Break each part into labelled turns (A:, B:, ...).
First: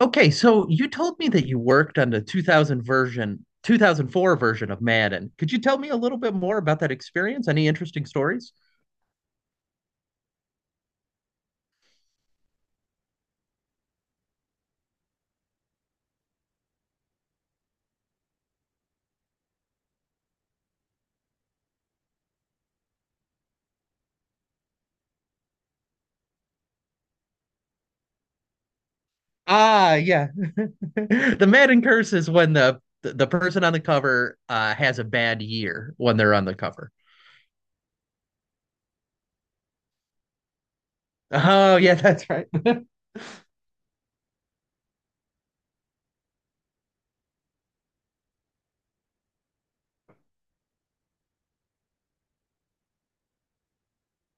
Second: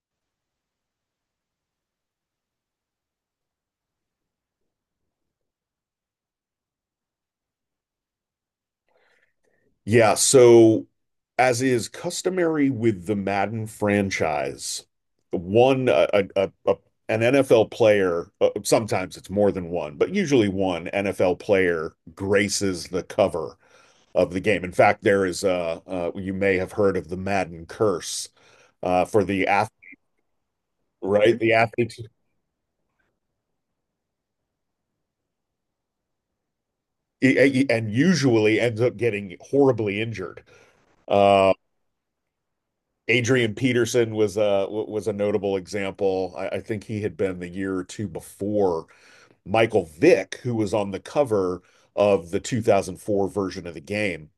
A: Okay, so you told me that you worked on the 2000 version, 2004 version of Madden. Could you tell me a little bit more about that experience? Any interesting stories?
B: Yeah, so as is customary with the Madden franchise, one a- an NFL player, sometimes it's more than one, but usually one NFL player graces the cover of the game. In fact, there is you may have heard of the Madden curse for the athlete,
A: Ah, yeah.
B: right?
A: The
B: The
A: Madden
B: athlete
A: curse is when the person on the cover has a bad year when they're on the cover.
B: and usually ends up getting horribly injured. Uh
A: Oh, yeah, that's right.
B: Adrian Peterson was a notable example. I think he had been the year or two before Michael Vick, who was on the cover of the 2004 version of the game.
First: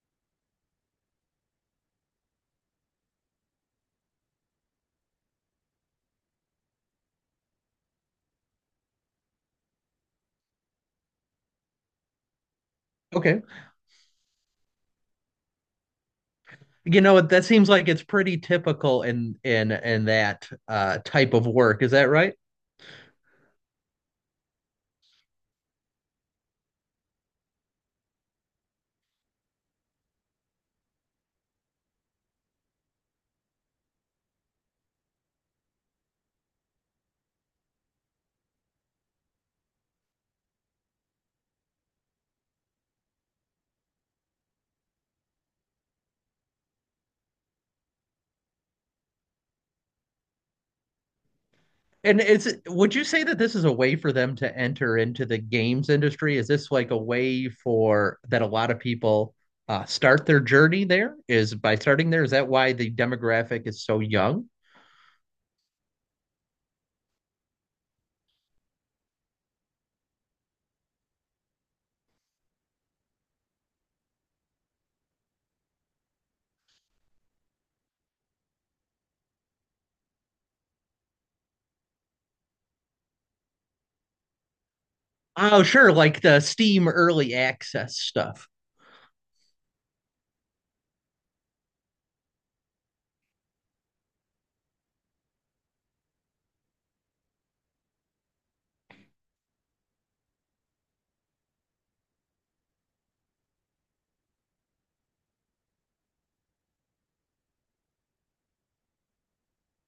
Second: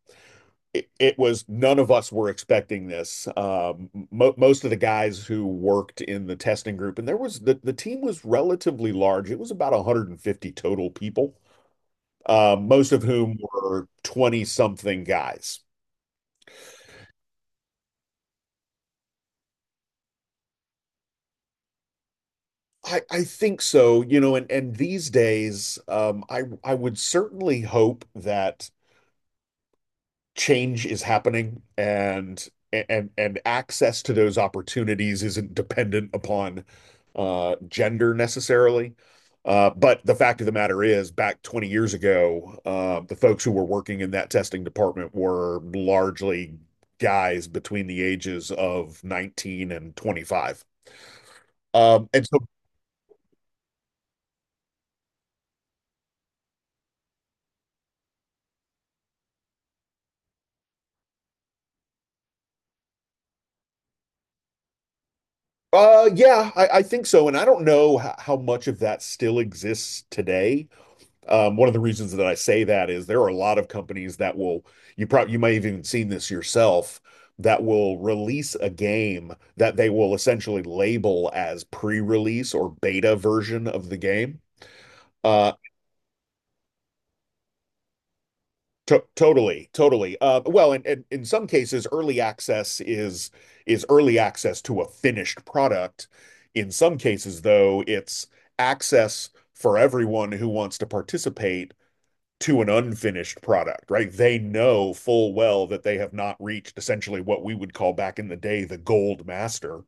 B: It was None of us were expecting this. Mo Most of the guys who worked in the testing group, and the team was relatively large. It was about 150 total people, most of whom
A: Okay.
B: were 20 something guys.
A: You know what, that seems like it's pretty typical in in that type of work. Is that right?
B: I think so, you know, and these days, I would certainly hope that change is happening and access to those opportunities isn't dependent upon gender necessarily. But the fact of the matter is, back 20 years ago, the folks who were working in that testing department were largely guys between the ages of 19 and 25. Um,
A: And
B: And so,
A: is would you say that this is a way for them to enter into the games industry? Is this like a way for that a lot of people start their journey there? Is by starting there, is that why the demographic is so young?
B: yeah, I think so. And I don't know how much of that still exists today. One of the reasons that I say that is there are a lot of companies that will, you might have even seen this yourself, that will release a game that they will essentially label as pre-release or beta version of the game. Uh,
A: Oh, sure, like the Steam early access stuff.
B: to Totally, totally. Well, and in some cases, early access is early access to a finished product. In some cases, though, it's access for everyone who wants to participate to an unfinished product, right? They know full well that they have not reached essentially what we would call back in the day the gold master.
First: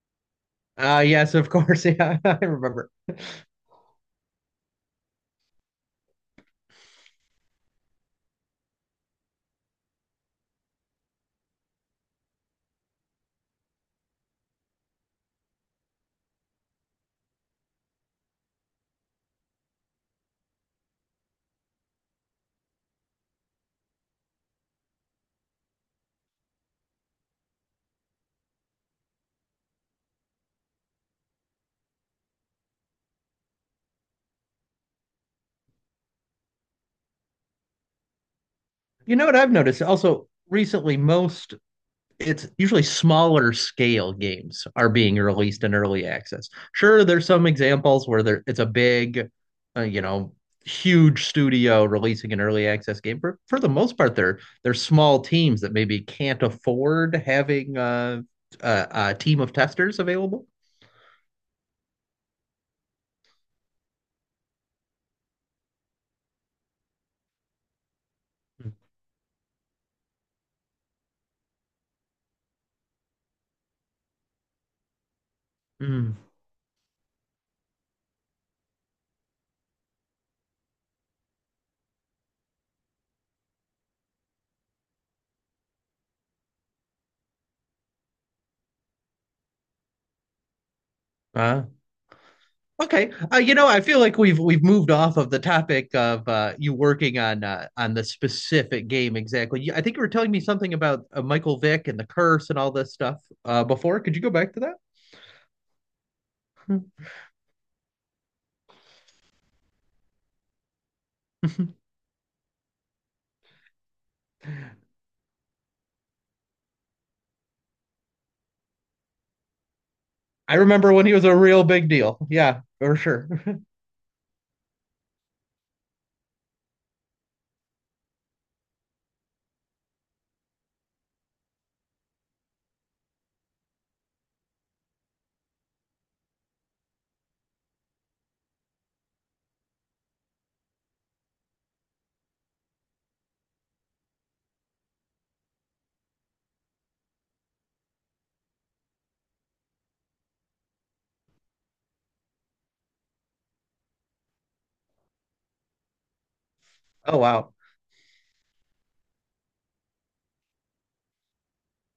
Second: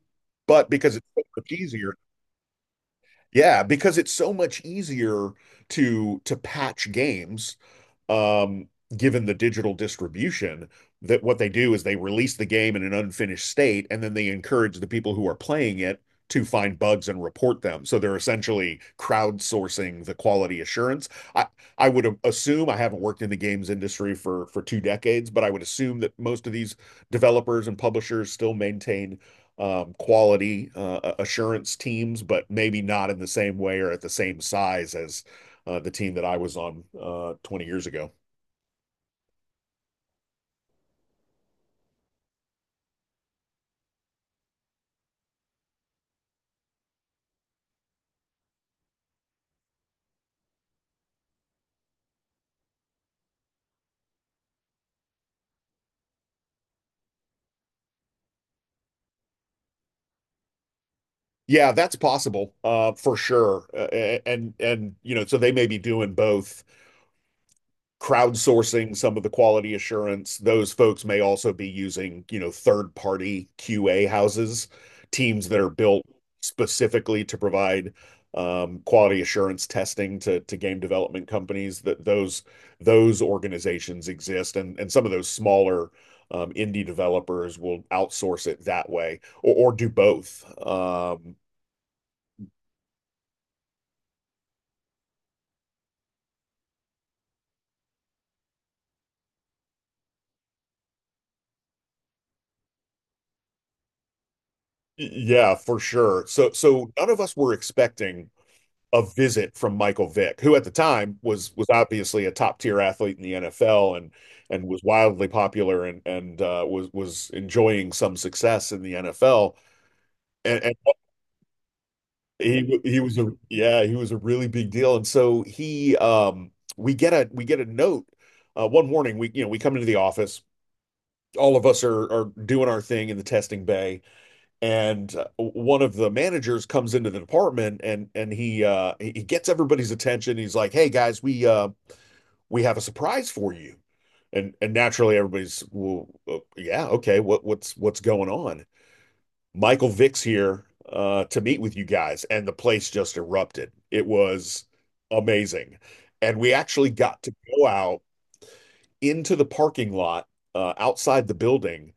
B: But because it's so
A: Yes, of
B: much
A: course.
B: easier,
A: Yeah, I remember.
B: yeah, because it's so much easier to patch games, um, given the digital distribution, that what they do is they release the game in an unfinished state, and then they encourage the people who are playing it to find bugs and report them. So they're essentially crowdsourcing the quality assurance. I, I would assume I haven't worked in the games industry for two decades, but I would assume that most of these developers and publishers still maintain quality assurance teams, but maybe not in the same way or at the same size as the team that I was on 20 years ago.
A: You know what I've noticed also recently, most it's usually smaller scale games are being released in early access. Sure, there's some examples where there it's a big, you know, huge studio releasing an early access game. For the most part, they're small teams that maybe can't afford having a team of testers available.
B: Yeah, that's possible, for sure. And you know, so they may be doing both crowdsourcing some of the quality assurance. Those folks may also be using, you know, third-party QA houses, teams that are built
A: Mm.
B: specifically to provide quality assurance testing to game development companies. That Those organizations exist, and some of those smaller indie developers will outsource it that way, or do both.
A: Uh, Okay. You know, I feel like we've moved off of the topic of you working on the specific game exactly. You- I think you were telling me something about Michael Vick and the curse and all this stuff before. Could you go back to
B: Yeah, for sure. So none of us were expecting a visit from Michael Vick, who at the time was
A: that?
B: was obviously a top tier athlete in the NFL and was wildly popular and was enjoying some success in the NFL.
A: I
B: And
A: remember when he was a real big deal. Yeah, for
B: he was a,
A: sure.
B: yeah, he was a really big deal. And so he we get a note, one morning. We, you know, we come into the office, all of us are doing our thing in the testing bay, and one of the managers comes into the department, and he gets everybody's attention. He's like, hey guys, we have a surprise for you. And naturally everybody's, well, yeah, okay, what's going on? Michael Vick's here to meet with you guys. And the place just erupted. It was amazing. And we actually
A: Oh
B: got to
A: wow.
B: go out into the parking lot outside the building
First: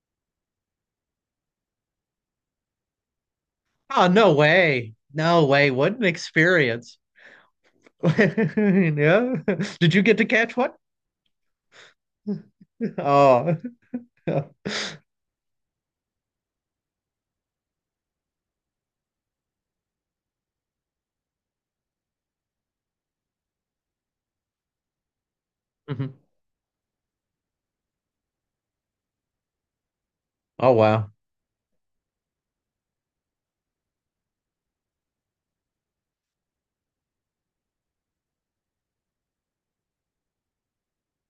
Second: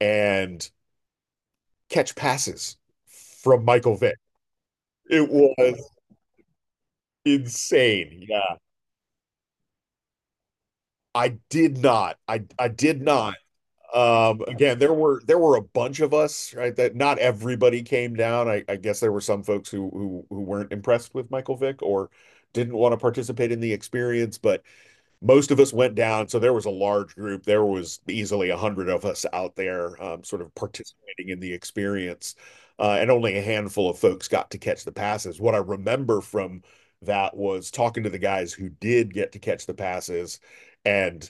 B: and catch passes from Michael
A: Oh
B: Vick.
A: no way.
B: It
A: No way.
B: was
A: What an experience.
B: insane. Yeah.
A: Yeah. Did you get to catch one?
B: I did not. I did not.
A: Oh.
B: Again, there were a bunch of us, right? That Not everybody came down. I guess there were some folks who weren't impressed with Michael Vick or didn't want to participate in the experience, but most of us went
A: Mhm.
B: down, so there was a large group. There was easily a hundred of us out there, sort of
A: Oh wow.
B: participating in the experience, and only a handful of folks got to catch the passes. What I remember from that was talking to the guys who did get to catch the passes, and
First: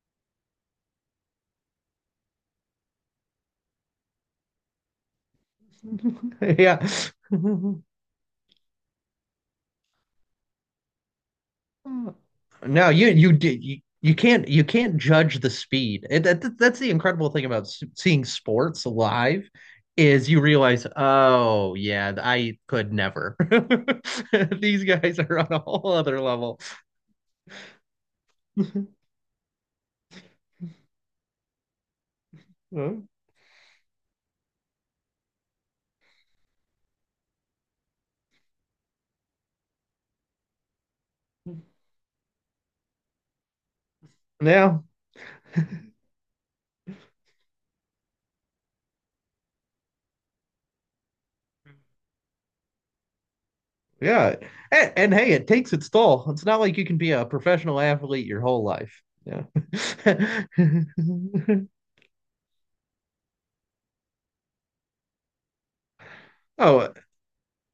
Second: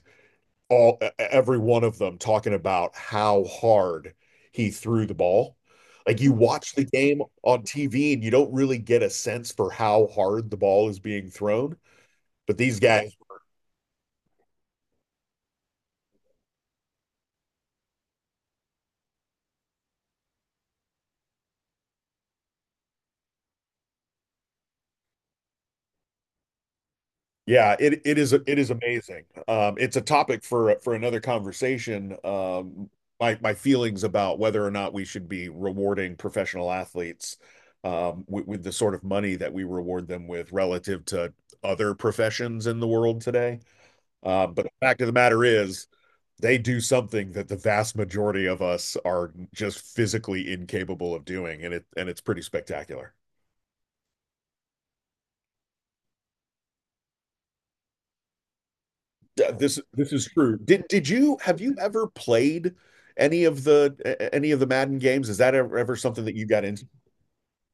B: all every one of them talking about how hard he threw the ball. Like you watch
A: Yeah.
B: the game on TV and you don't really get a sense for how hard the ball is being thrown, but these
A: No, you
B: guys.
A: you did you, you can't judge the speed. And that, that's the incredible thing about s- seeing sports live is you realize, oh yeah, I could never. These guys are on a whole other level.
B: Yeah, it is amazing. It's a topic for another conversation. My my feelings about whether or not we should be rewarding professional athletes with the sort of money that we reward them with relative to other professions in the world today. But the
A: Yeah,
B: fact of the matter is, they do something that the vast majority of us are just physically incapable of doing, and it's pretty spectacular.
A: yeah. And hey, it takes its toll. It's not like you can be a professional athlete your whole life. Yeah.
B: Yeah, this is true. Did you have you ever played any of the any of the Madden games? Is that ever, ever something that you got into?
A: Oh,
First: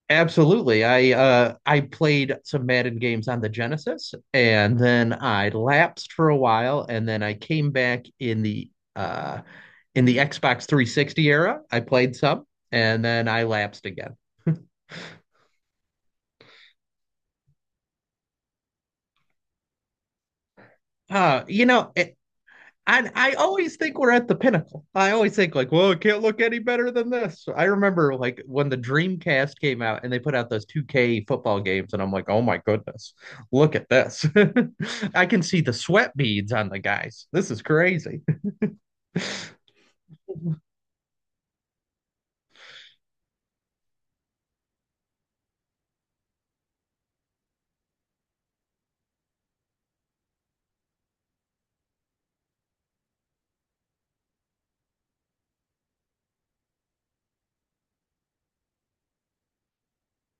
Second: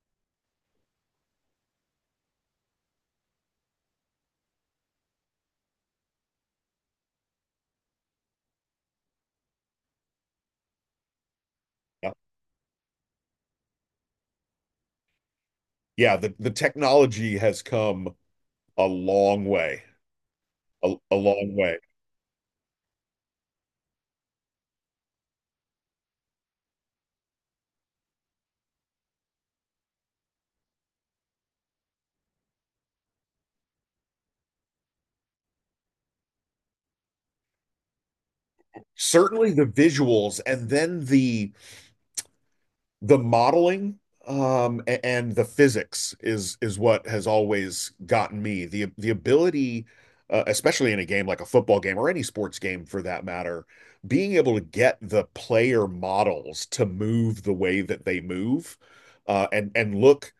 A: absolutely. I played some Madden games on the Genesis and then I lapsed for a while and then I came back in the Xbox 360 era. I
B: Yeah,
A: played some and then I lapsed again.
B: yeah. The technology has come a long way, a
A: Uh
B: long
A: you
B: way.
A: know, a- And I always think we're at the pinnacle. I always think like, well, it can't look any better than this. I remember like when the Dreamcast came out and they put out those 2K football games, and I'm like, oh my goodness, look at this. I can see the sweat beads on the guys. This is crazy.
B: Certainly the visuals, and then the modeling, and the physics is what has always gotten me. The ability, especially in a game like a football game or any sports game for that matter, being able to get the player models to move the way that they move, and look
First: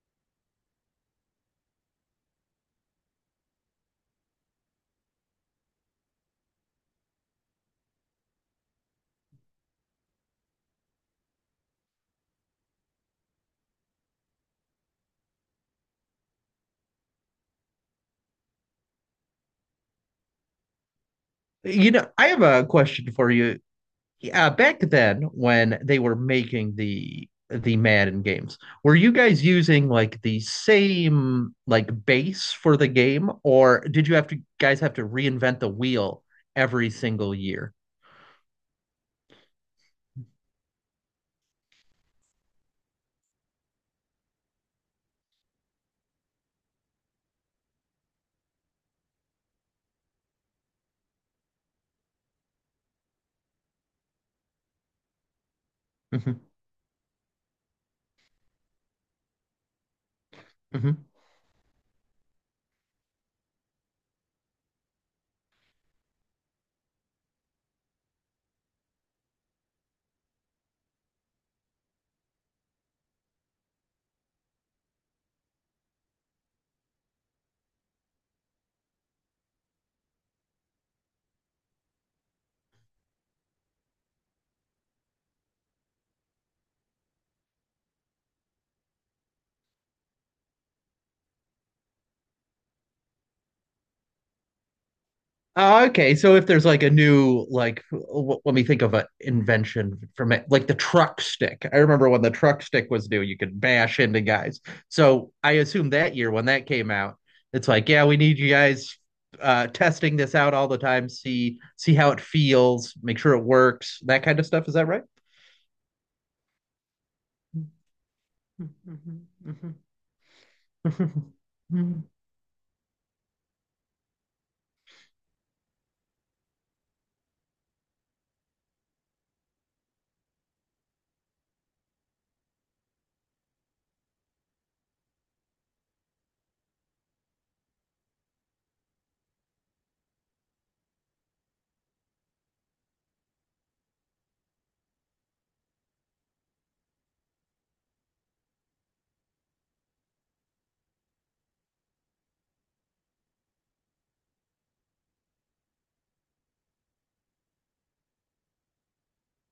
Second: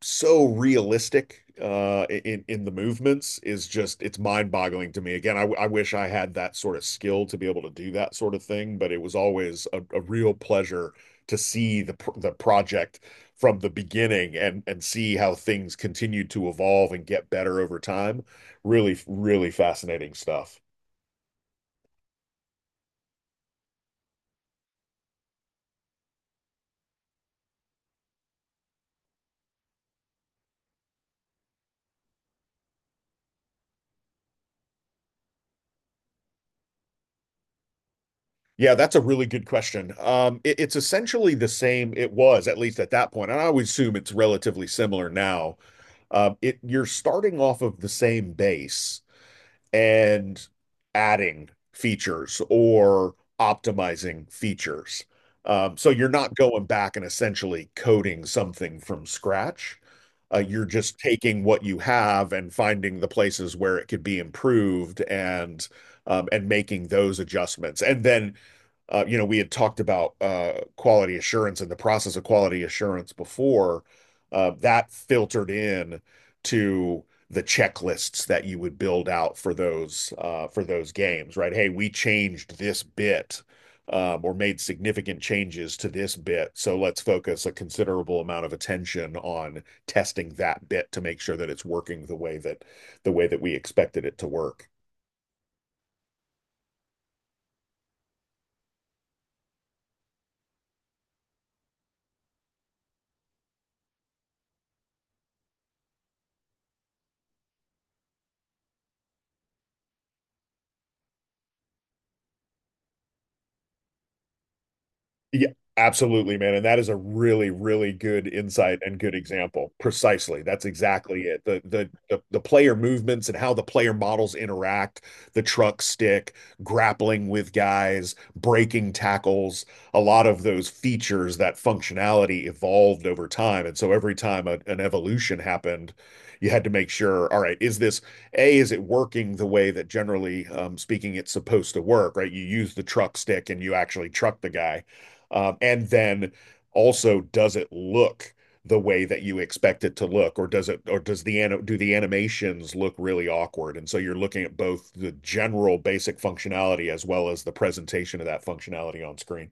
B: so realistic in the movements, is just it's mind-boggling to me. Again, I wish I had that sort of skill to be able to do that sort of thing, but it was always a real pleasure to see the project from the beginning, and see how things continued to evolve and get better over time. Really really fascinating stuff.
A: You know, I have a question for you. Back then when they were making the Madden games, were you guys using like the same like base for the game, or did you have to guys have to reinvent the wheel every single year?
B: Yeah, that's a really good question. It's essentially the same it was, at least at that point, and I would assume it's relatively similar now. It You're starting off of the same base, and adding features or optimizing features. So you're not
A: Mhm,
B: going back and essentially coding something from scratch. You're just
A: mhm.
B: taking what you have and finding the places where it could be improved, and making those adjustments. And then, you know, we had talked about quality assurance and the process of quality assurance before. That filtered in to the checklists that you would build out for those games, right? Hey, we changed this bit, or made significant changes to this bit, so let's focus a considerable amount of attention on testing that bit, to make sure that it's working the way that we expected it to work.
A: Oh, okay. So if there's like a new like w- let me think of an invention from it, like the truck stick. I remember when the truck stick was new, you could bash into guys. So I assume that year when that came out, it's like, yeah, we need you guys testing this out all the time, see how it feels, make sure it works, that kind of stuff. Is that right?
B: Yeah, absolutely, man. And that is a really, really good insight and good example. Precisely. That's exactly it. The player movements and how the player models interact, the truck stick, grappling with guys, breaking tackles, a lot of those features, that functionality evolved over time. And so every time an evolution happened, you had to make sure, all right, is this is it working the way that generally speaking it's supposed to work, right? You use the truck stick and you actually truck the guy, and then also, does it look the way that you expect it to look, or does it, or does the ano do the animations look really awkward? And so you're looking at both the general basic functionality as well as the presentation of that functionality on screen.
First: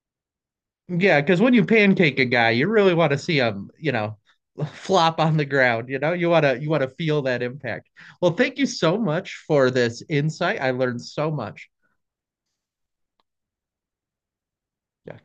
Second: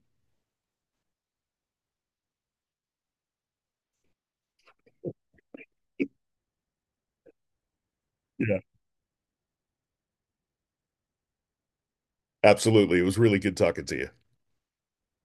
A: Yeah, because when you pancake a guy, you really want to see him, you know, flop on the ground. You know, you want to feel that impact. Well,
B: Yeah,
A: thank you so much for this insight. I learned so much.
B: absolutely. It was really good talking to you.
A: Yeah.